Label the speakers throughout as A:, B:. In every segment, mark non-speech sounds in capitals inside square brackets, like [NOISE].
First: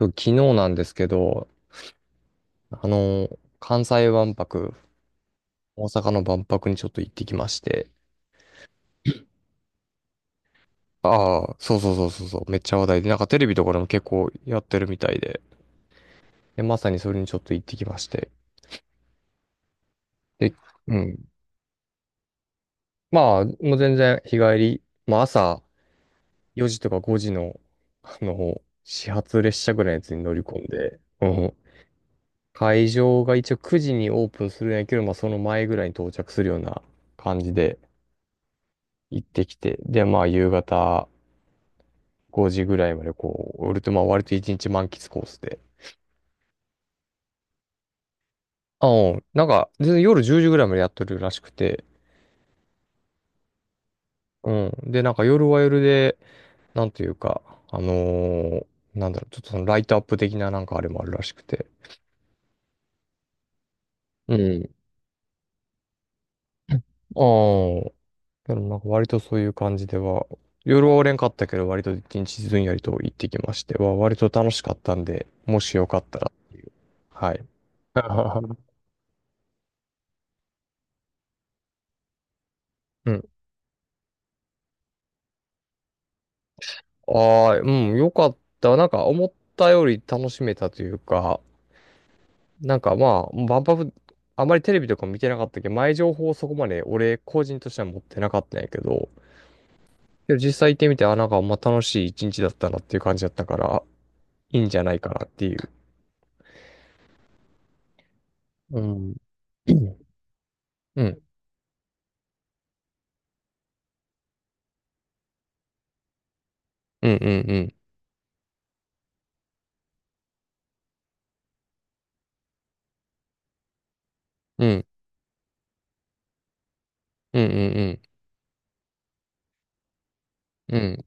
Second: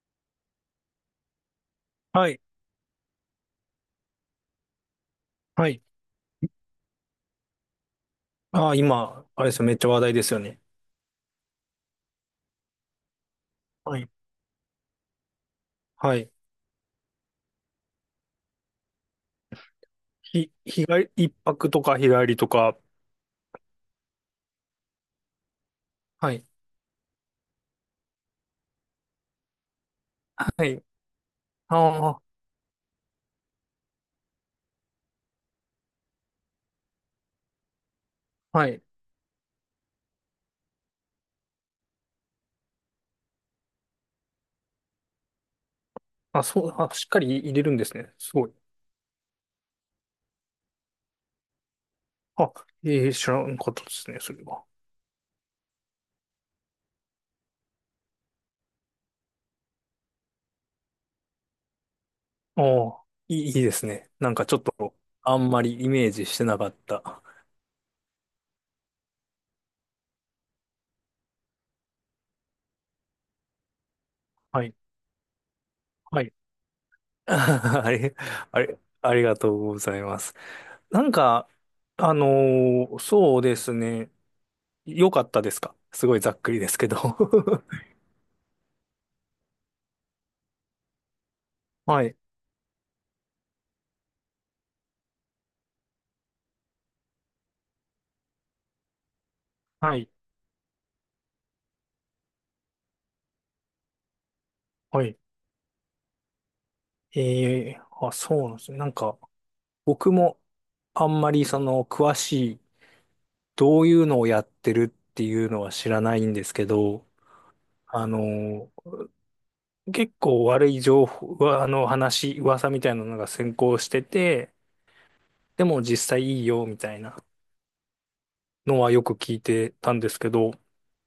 A: 昨日なんですけど、
B: はい。
A: あの、関西万博、
B: はい。
A: 大阪の万博にちょっと行ってきまして。
B: ああ、今、あれですよ。めっちゃ話題ですよね。
A: ああ、そうそうそうそうそう、めっちゃ話題で、なんかテレビとかでも
B: は
A: 結
B: い。
A: 構やってるみたいで、
B: はい。
A: で、まさにそれにちょっと行ってきまして。で、
B: 日
A: う
B: 帰り、
A: ん。
B: 一泊とか日帰りとか。
A: まあ、もう全然日帰り、まあ朝
B: はい。
A: 4時とか5時の、始発列車ぐらいのやつに乗り込
B: は
A: ん
B: い。
A: で、うん。
B: あ
A: 会場が一応9時にオープンするんやけど、まあその前ぐらいに到着するような感じで
B: あ、はい。
A: 行ってきて、で、まあ夕方、5時ぐらいまでこう、俺とまあ割と1日満喫コースで。
B: あ、そう、あ、しっかり入れるんですね。すごい。
A: あ、うん。なんか、全然夜10時ぐらいまでやってるらしくて。
B: あ、ええ、知らんかったですね、それ
A: う
B: は。
A: ん。で、なんか夜は夜で、なんていうか、あのーなんだろう、ちょっとそのライトアップ的ななんかあれもあるらしくて。
B: ああ、いいですね。なん
A: う
B: かちょっ
A: ん。
B: と、あんまりイメージしてなかっ
A: あ
B: た。
A: あ。でもなんか割とそういう感じでは、夜はおれんかったけど、割と一日ずんやりと行ってきましては、割と楽し
B: は
A: か
B: い。
A: ったんで、もしよかった
B: は
A: ら。
B: い。[LAUGHS]
A: はい。
B: あれ、あ
A: [LAUGHS]
B: れ、ありがとうございます。なんか、あの
A: うん
B: そうですね。良かったですか？すごいざっくりですけど。
A: ああ、うん、よかった。なんか思ったより楽しめたというか、
B: [LAUGHS] はい、
A: なんかまあ、万博、あまりテレビとかも見てなかったけど、前情報をそこまで俺個人としては持ってなかったんやけど、
B: はい、
A: でも実際行ってみて、あ、なんかまあ楽しい一日だったなっていう感じだったから、いいんじゃない
B: は
A: か
B: い。
A: なっていう。
B: あ、そうなんですね。
A: う
B: なん
A: ん。
B: か、
A: うん。
B: 僕も
A: う
B: あ
A: ん。
B: んまりその、詳しい、どういうのをやってるっていうのは知らないんですけど、
A: うん。うん。
B: あの、結構悪い情報、うわあの、話、噂みたいなのが先行してて、
A: うん。
B: でも実際いいよ、みたいな
A: うん。うん
B: のはよく聞いてたんですけど、
A: うん。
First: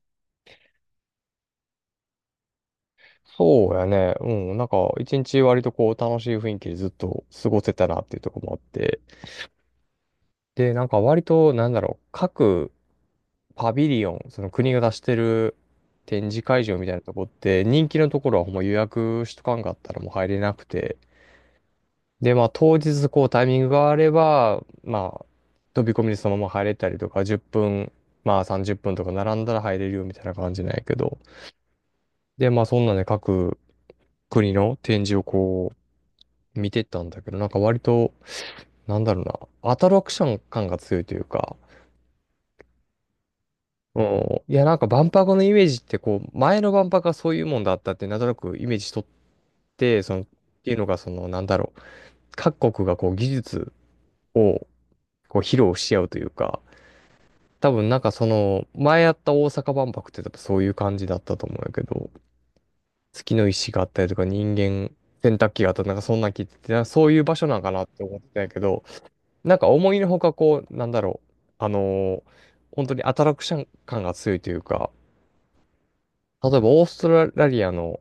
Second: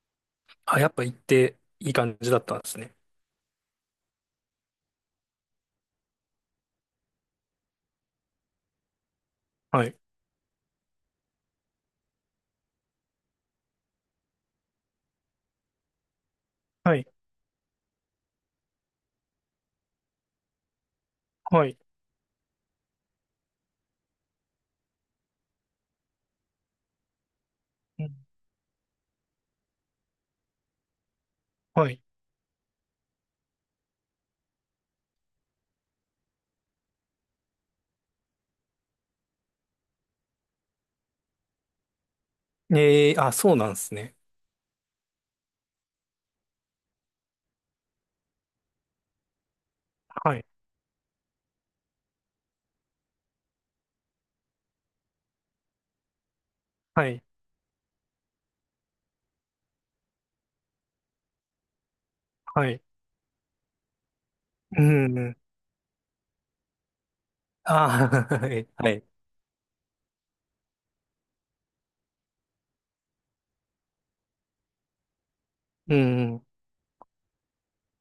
B: あ、やっぱ行っていい感じだったんですね。
A: そうやね。うん。なんか、一日割とこう、楽しい雰囲気でずっと過ごせたなっていうところもあって。
B: はい、
A: で、なんか割と、なんだろう、各パビリオン、その国が出してる展示会場みたい
B: は
A: な
B: い、
A: とこって、人気のところはほんま予約しとかんかったらもう入れなくて。
B: はい、
A: で、まあ当日こうタイミングがあれば、まあ飛び込みでそのまま入れたりとか、10分、
B: うん
A: まあ30分とか並んだら入れるよみたいな感じなんやけど。
B: はい。
A: で、まあそんなんで各国の展示をこう見てったんだけど、なんか割と、なんだろうな、アトラクション感が強いというか、
B: ええあ、そうなんです
A: う
B: ね。
A: んいや、なんか万博のイメージって、こう、前の万博がそういうもんだったって、なんとなくイメージしとって、その、っ
B: はい、
A: ていうのが、その、なんだろう、各国がこう、技術を、こう、披露し合うというか、
B: はい、
A: 多分なんかその、前やった大阪万博って多分そういう感じだったと思うんやけど、
B: はい。
A: 月の石があったりとか、人
B: う
A: 間、
B: ん。
A: 洗濯機があったり、なんかそんなん聞いてて、なんかそういう場所なんかなって思って
B: ああ、[LAUGHS]
A: たんや
B: は
A: け
B: い、
A: ど、
B: はい。
A: なんか思いのほかこう、あのー本当にアトラクション感が強いというか、
B: うん。
A: 例えばオーストラリアの、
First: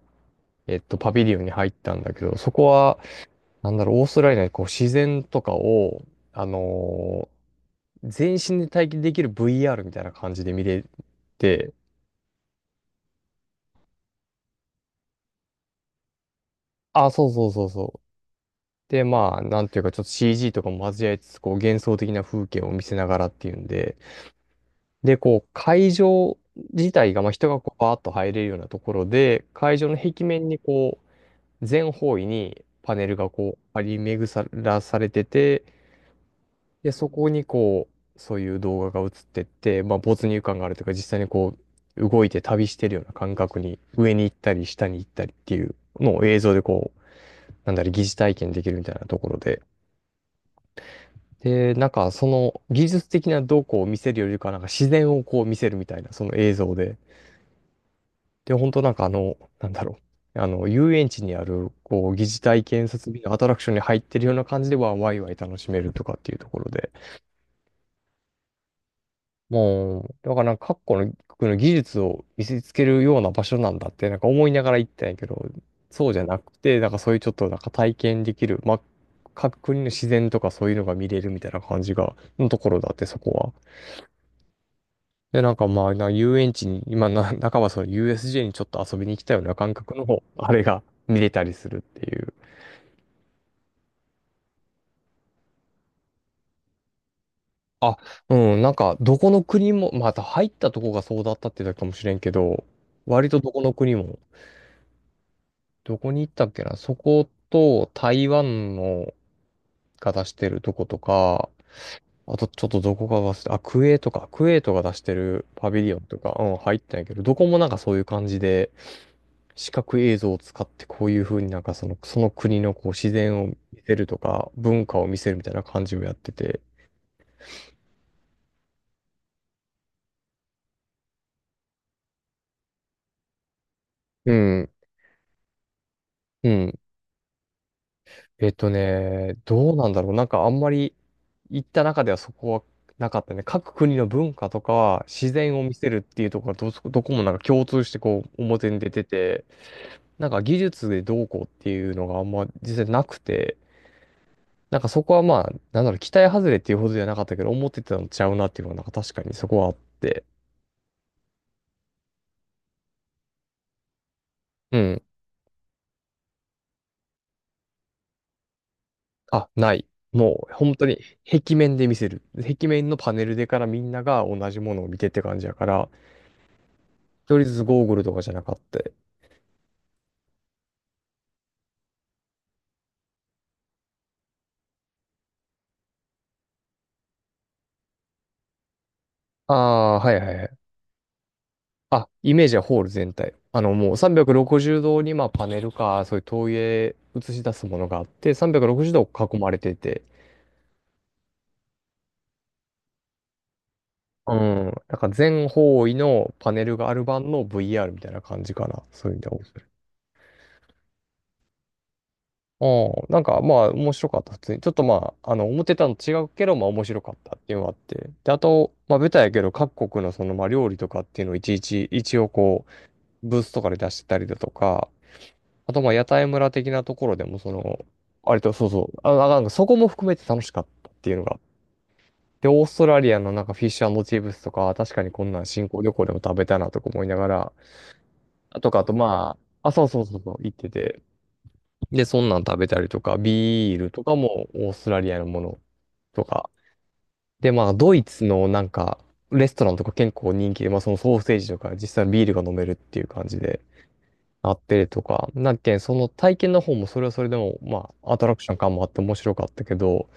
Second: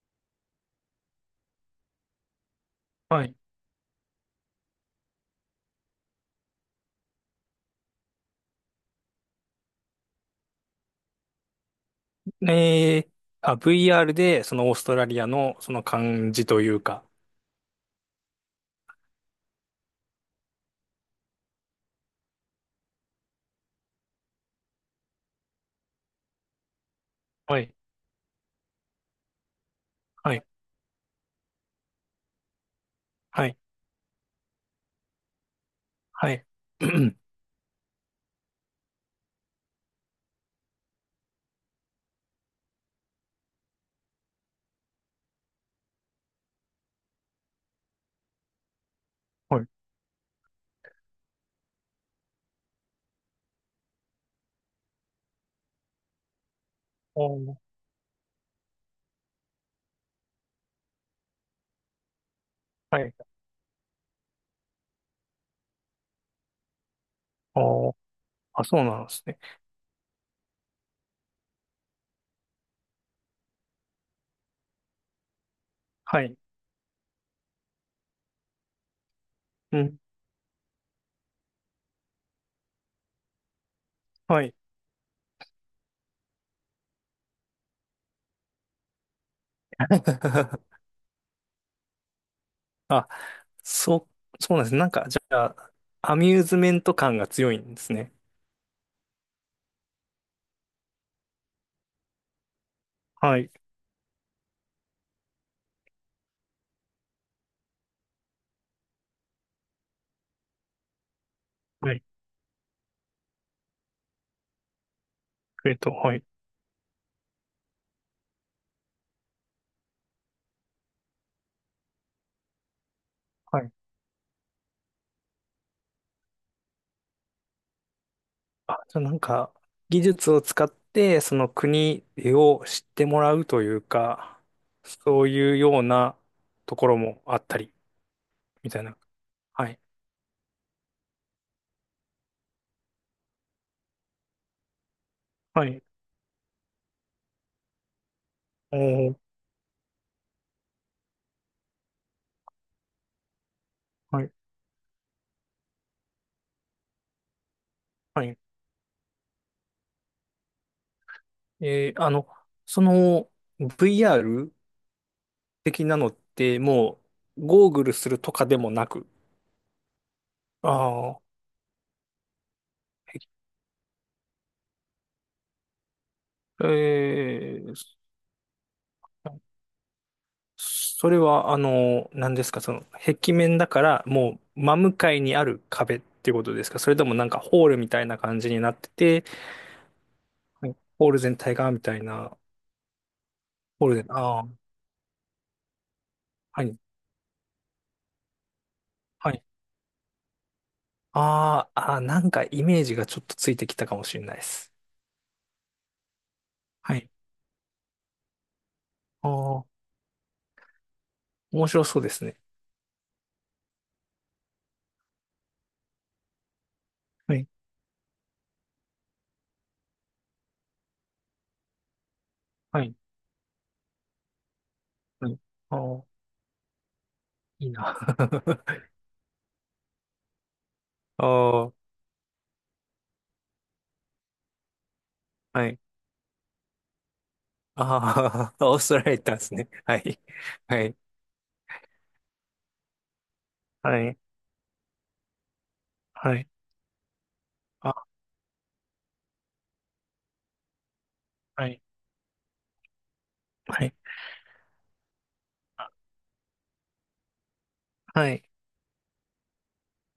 A: パビリオンに入ったんだけど、そこは、
B: はい。
A: なんだろう、オーストラリアでこう自然とかを、あのー全身で体験できる VR みたいな感じで見れて、
B: ええあ、VR で、そのオーストラリアの、その感じというか。
A: あ、そうそうそうそう。で、まあ、なんていうか、ちょっと CG とかも交えつつ、こう幻想的な風景を見せながらっていうんで、で、こう、会場自体が、まあ、人
B: は
A: がこ
B: い、
A: う、バーッと入れるようなところで、会場の壁
B: はい、
A: 面にこう、全方位にパネルが
B: はい、
A: こう、張り巡らされてて、
B: はい。
A: で、そ
B: [CLEARS THROAT]
A: こにこう、そういう動画が映ってって、まあ、没入感があるというか、実際にこう、動いて旅してるような感覚に、上に行ったり、下に行ったりっていうのを映像でこう、なんだろう、疑似体験できるみたいなところ
B: は
A: で。
B: い。
A: で、なんか、その技術的などうこうを見せるよりかは、なんか自然をこう見せるみたいな、その映像で。
B: おー
A: で、本当なんかあの、遊園地にある、こう、疑似体験
B: は
A: 設
B: い。
A: 備のアトラクションに入ってるような感じでは、ワイワイ楽しめるとかっていうところで。
B: おーあ、そうなんですね。
A: もう、だからなんか各国の、国の技術を見せつけるような場所なんだって、なんか思いながら行ったんやけど、そうじ
B: は
A: ゃ
B: い。
A: なくて、なんかそういうちょっとなんか体験できる、まあ、各国
B: う
A: の
B: ん。
A: 自然とかそういうのが見れるみたいな感じが、のところだって、そこは。
B: はい。
A: で、なんかまあ、な遊園地に、今な、[LAUGHS] 仲間その USJ にちょっと遊びに来たような感覚の、あれ
B: [LAUGHS]
A: が見れたりするっていう。
B: あ、そう、そうなんですね。なんか、じゃあ、アミューズメント感が強いんです
A: あ、
B: ね。
A: うん、なんか、どこの国も、また入ったとこがそうだったってだけかもしれんけど、割
B: は
A: とど
B: い。
A: この国もどこに行ったっけなそこと台湾のが出してるとことか、
B: はい。
A: あとちょっとどこか忘れた、あ、クエとトか、クエェトが出してるパビリオン
B: は
A: と
B: い。
A: か、うん、入ったんやけど、どこもなんかそういう感じで、視覚映像を使ってこういう風になんかその、その国のこう自然を見
B: はい
A: せるとか、文化を見せるみたいな感じをやってて、
B: あ、じゃあなんか、技術を使って、その国を知ってもらうという
A: う
B: か、
A: ん、
B: そういうような
A: うん。
B: ところもあったり、
A: えっと
B: みたいな。
A: ね、
B: は
A: どう
B: い。
A: なんだろう。なんかあんまり行った中ではそこはなかったね。各国の文化とか自然を
B: は
A: 見
B: い。
A: せるっていうところがどそ、どこもなんか共通してこう表
B: お
A: に出て
B: ー、
A: て、なんか技術でどうこうっていうのがあんま実際なくて、
B: はい。
A: なんかそこはまあ、なんだろう、期待外れっていうほどじゃなかったけど、思ってたのち
B: は
A: ゃう
B: い。
A: なっていうのがなんか確かにそこはあって。
B: えーあの、その VR
A: うん。
B: 的なのって、もう、ゴーグルするとかでもなく。
A: あ、ない。もう本当に
B: ああ、
A: 壁面で見せる。壁面のパネルでからみんなが同じものを見てって感じやから、
B: え
A: 一人ずつ
B: ー
A: ゴーグルとかじゃなかった。
B: それは、何ですか、その、壁面だから、もう、真向かいにある壁っていうことですか？それともなんかホールみたいな感じになってて、
A: ああ、はいはいはい。
B: はいホール全体が、みたい
A: あ、イ
B: な、
A: メージはホール全体。あの、
B: ホー
A: も
B: ル
A: う
B: で、あ
A: 360
B: あ、
A: 度に、まあ、パネルか、そういう投
B: はい、
A: 影映し出すものがあって、360度
B: は
A: 囲
B: い。
A: まれてて、
B: あーあー、なんかイメージがちょっとついてきたかもしれな
A: う
B: いで
A: ん。
B: す。
A: なんか全方位のパネルがあ
B: は
A: る
B: い。
A: 版の VR みたいな感じかな。そういう意で
B: ああ、面白そうですね。
A: うん。なんか、まあ、面白かった。普通に。ちょっとまあ、あの、思ってたのと違うけど、まあ、面白かっ
B: は
A: たっ
B: い、
A: ていうのがあって。で、あと、まあ、ベタやけど、各国のその、まあ、料理とかっていうのをいちいち、一応こう、
B: はい、
A: ブースとかで出してたりだとか、
B: はい。
A: あ
B: あ
A: と、まあ、屋
B: あ、
A: 台村的なところでも、そ
B: いい
A: の、
B: な。
A: 割と、そうそ
B: [LAUGHS]
A: う、あ、なんか、そこも含めて楽しかったっていうの
B: あ
A: が。
B: あ、
A: で、オーストラリアのなんかフィッシュチップスとか、確かにこんなん
B: は
A: 新
B: い。
A: 興旅行でも食べたなとか思いながら、
B: あ
A: あ
B: あ、
A: と
B: オ
A: か、
B: ー
A: あ
B: ス
A: と、
B: トラリア行ったん
A: ま
B: です
A: あ、
B: ね。
A: あ、そう
B: は
A: そうそ
B: い、
A: うそう、行って
B: はい、
A: て。で、そんなん食べたりとか、ビールと
B: は
A: か
B: い、
A: もオーストラリアのものと
B: はい。
A: か。で、まあ、ドイ
B: あ、
A: ツのなんか、レストランとか結構人気で、まあ、そのソーセージと
B: は
A: か、
B: い。
A: 実際にビールが飲めるっていう感じで。
B: はい
A: なってるとか、なんけん、その体験の方もそれはそれでも、まあ、アト
B: は
A: ラク
B: い。
A: ション感もあって面白かったけど、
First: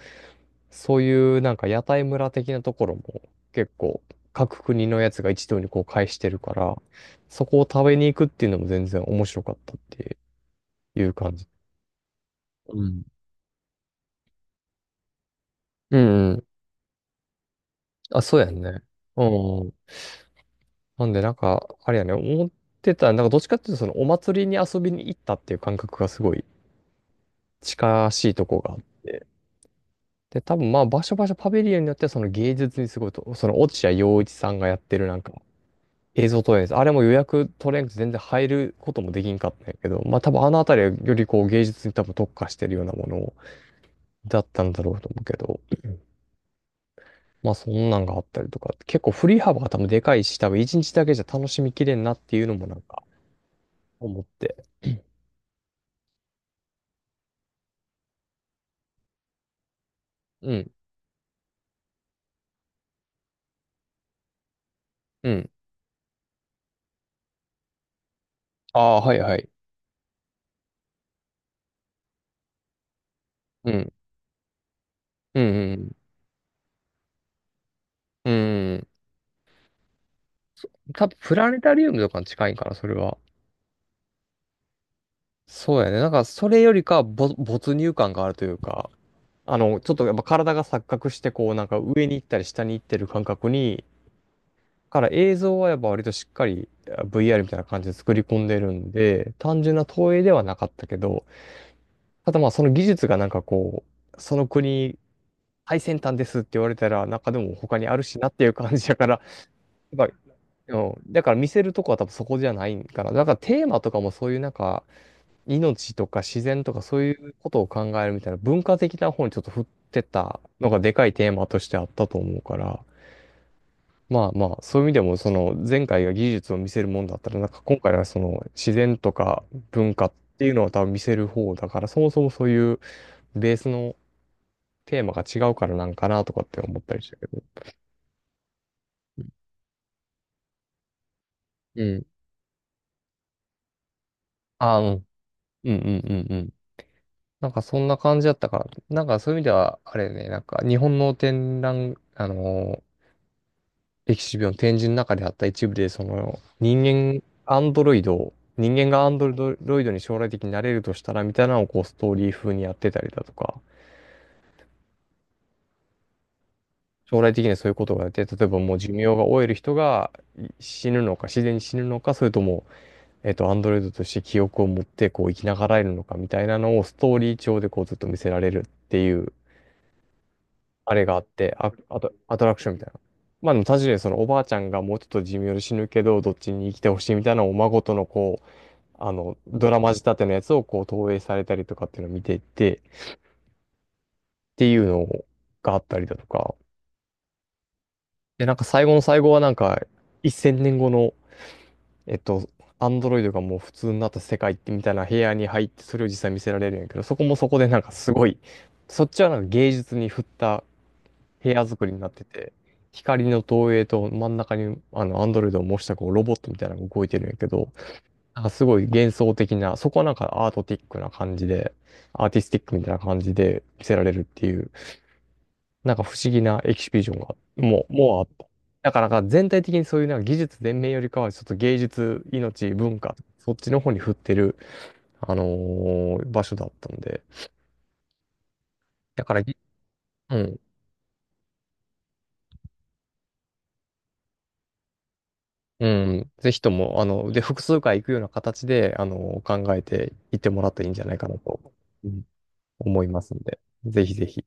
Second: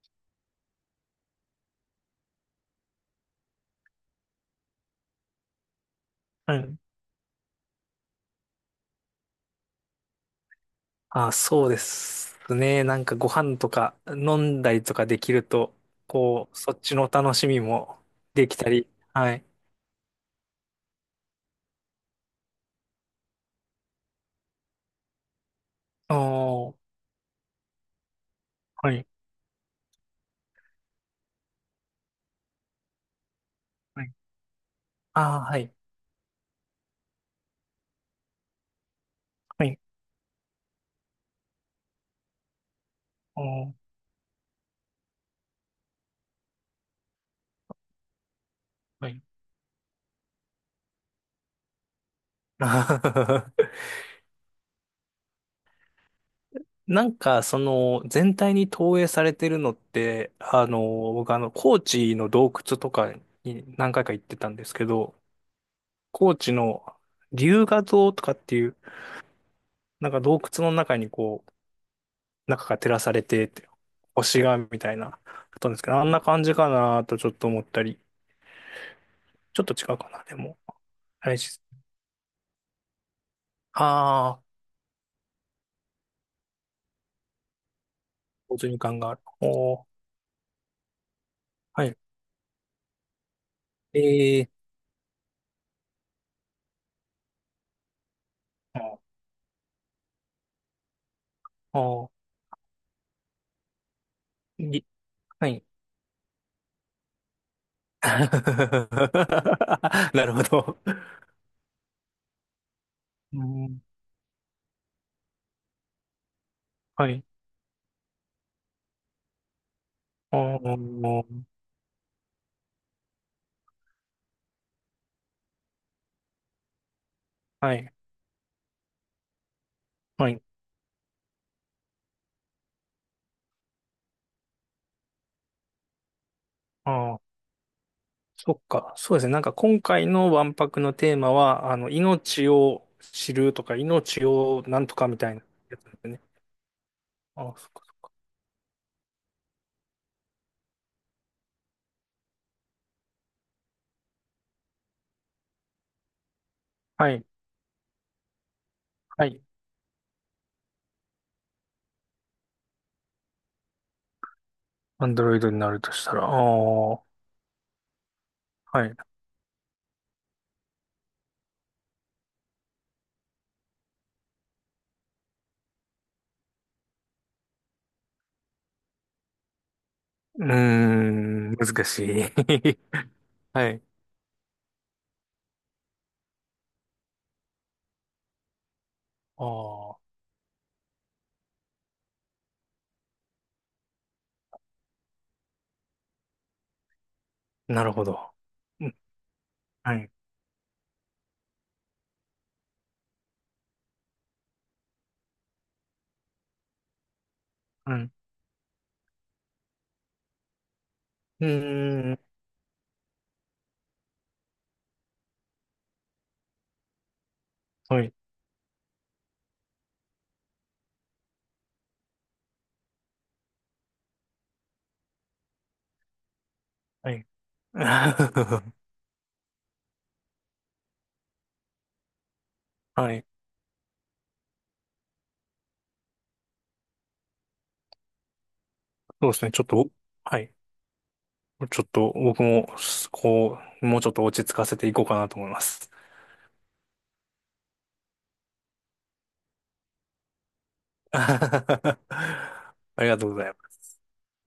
A: そういうなんか屋台村的なところも結構各国のやつが一堂にこう会してるか
B: は
A: ら、
B: い。
A: そこを食べに行くっていうのも全然面白かったっていう
B: あ、
A: 感じ。
B: そうです
A: う
B: ね。な
A: ん。
B: んかご飯とか飲んだりとかできると、
A: うんうん。
B: こう、そっちの楽しみも
A: あ、そう
B: で
A: や
B: き
A: ん
B: た
A: ね。
B: り。
A: う
B: はい。
A: ん。なんでなんか、あれやね、思ってた、なんかどっちかっていうとそのお祭りに遊びに行ったっていう感覚がすごい
B: おー、
A: 近しいとこがあっ
B: はい。
A: て。で、多分まあ、場所場所パビリオンによってはその芸術にすごいと、その落合
B: はい。
A: 陽一さんがやってるなんか
B: あー、はい。
A: 映像投影です。あれも予約取れんくて全然入ることもできんかっ
B: は
A: たんや
B: い。
A: けど、まあ多分あのあたりはよりこう芸術に多分特化してるようなもの
B: おー、
A: だったんだろうと思うけど、まあそんなんがあったりとか、結
B: は
A: 構
B: い。
A: 振り幅が多分でかいし、多分一日だけじゃ楽しみきれんなっていうのもなんか
B: [LAUGHS]
A: 思って。
B: なんか、その、全体に投影されてるのって、
A: うん、
B: 僕高知の洞窟とかに何回か行ってたんですけど、
A: うん。
B: 高知の龍河洞とかっていう、
A: ああ、はいはい。
B: なんか洞窟の中にこう、中が照らされてて、
A: うん、
B: 星がみたいな、だっ
A: う
B: たんですけ
A: ん、
B: ど、あんな感じかなとちょっと思ったり、
A: うん、うん。
B: ちょっと違うかな、でも。
A: 多分
B: あ
A: プ
B: れ
A: ラネ
B: し、
A: タリウムとかに近いんかな、それは。
B: あー、
A: そうやね。なんか、それよりかは没入感があるとい
B: 没
A: う
B: 入
A: か、
B: 感がある。おー、
A: ちょっとやっぱ体が錯覚して、こう、なんか
B: はい。
A: 上に行ったり下に行ってる感覚に、
B: えー、
A: から映像はやっぱ割としっかりVR みたいな感じで作り込んでる
B: あ
A: ん
B: ー、
A: で、単純な投影ではなかったけど、
B: あ
A: ただまあその技術がなんかその
B: ーい
A: 国
B: はい。
A: 最先端ですって言われたら、中でも他にある
B: [LAUGHS]
A: しなっていう感じだから、やっぱ、
B: なるほ
A: う
B: ど。
A: ん、だから見せるとこは多分そこじゃないんかな。だから
B: う
A: テーマ
B: ん、
A: とかもそういうなんか、命とか自然とかそう
B: は
A: い
B: い。
A: うことを考えるみたいな文化的な方にちょっと振ってた
B: あ
A: のがでかいテー
B: ー、
A: マとしてあったと思うから、まあまあ、そういう意味でもその前回が技術を見せるもんだったら、なんか
B: は
A: 今回
B: い。
A: はその自然とか文化っ
B: はい。
A: ていうのは多分見せる方だから、そもそもそういうベースのテーマが違うからなんかなとかって思ったりし
B: あ
A: た
B: ー、
A: けど。
B: そっか。そうですね。なんか今回の万博のテーマは、
A: うん。
B: 命を知るとか、命を
A: あ、
B: な
A: う
B: んと
A: ん。
B: かみたいな
A: うん
B: やつで
A: うん
B: す
A: う
B: ね。
A: んうん。
B: あ
A: なんかそ
B: ー
A: んな感じだったから、なんかそういう意味では、あれね、なんか日本の展覧、エキシビオン展示の中であった一部で、その人
B: は
A: 間、
B: い。
A: アンドロイドを、人間がアン
B: は
A: ド
B: い。
A: ロイドに将来的になれるとしたらみたいなのをこうストーリー風にやってたりだとか、
B: アンドロイドになるとしたら、ああ、は
A: 将来的にはそういうことがあって、例えばもう
B: い。
A: 寿命
B: う
A: が終える人が死ぬのか、自然に死ぬのか、それとも、アンドロイドとして記憶を持ってこう生きながらえるのかみたいなのをストーリー調でこうずっと見せられるっていう、
B: ー
A: あれがあって、
B: ん、
A: あ、
B: 難し
A: あ
B: い。
A: と、アトラクションみたいな。
B: [LAUGHS]
A: まあでも
B: はい。
A: 確かにそのおばあちゃんがもうちょっと寿命で死ぬけど、どっちに生きてほしいみたいなのをお孫とのこう、あの、ドラマ
B: あ
A: 仕
B: あ、
A: 立てのやつをこう投影されたりとかっていうのを見ていって、っていうのがあったりだとか、
B: なるほど。
A: で、なんか最
B: う
A: 後
B: ん
A: の最後はなんか、
B: はい。
A: 1000年後の、えっと、アンドロイドがもう普通になった世界ってみたいな部屋に入って、それを実際見せられるんやけど、そこもそこでなんか
B: うん。
A: すごい、そっちはなんか芸術に振った
B: う
A: 部屋作りになっ
B: ー
A: て
B: ん。
A: て、光の投影と真ん中にあのアンドロイドを模したこうロボットみたいなのが動いてるんやけど、
B: はい。
A: なんかすごい幻想的な、そこはなんかアートティックな感じで、アーティスティックみたいな感じで見せられるっていう、なんか不思議なエキシビジ
B: は
A: ョン
B: い。
A: が、もうあった。
B: [LAUGHS]
A: だからなんか全体的にそういうなんか技術全面よりかは、ちょっと芸術、命、文
B: は
A: 化、
B: い。
A: そっちの方に振ってる、あの場所だったんで。だ
B: そう
A: か
B: で
A: ら
B: すね。
A: ぎ、
B: ちょっと、
A: う
B: はい。
A: ん、
B: ちょっと、僕も、こう、もうちょっと落ち着かせていこうかなと思いま
A: う
B: す。
A: ん、ぜひとも、あの、で、複数回行くような形で、あの考えていってもらったらいいんじゃな
B: [LAUGHS]
A: いかなと、うん
B: あ
A: 思い
B: りが
A: ま
B: とう
A: す
B: ご
A: ん
B: ざいま
A: で、
B: す。
A: ぜひぜひ。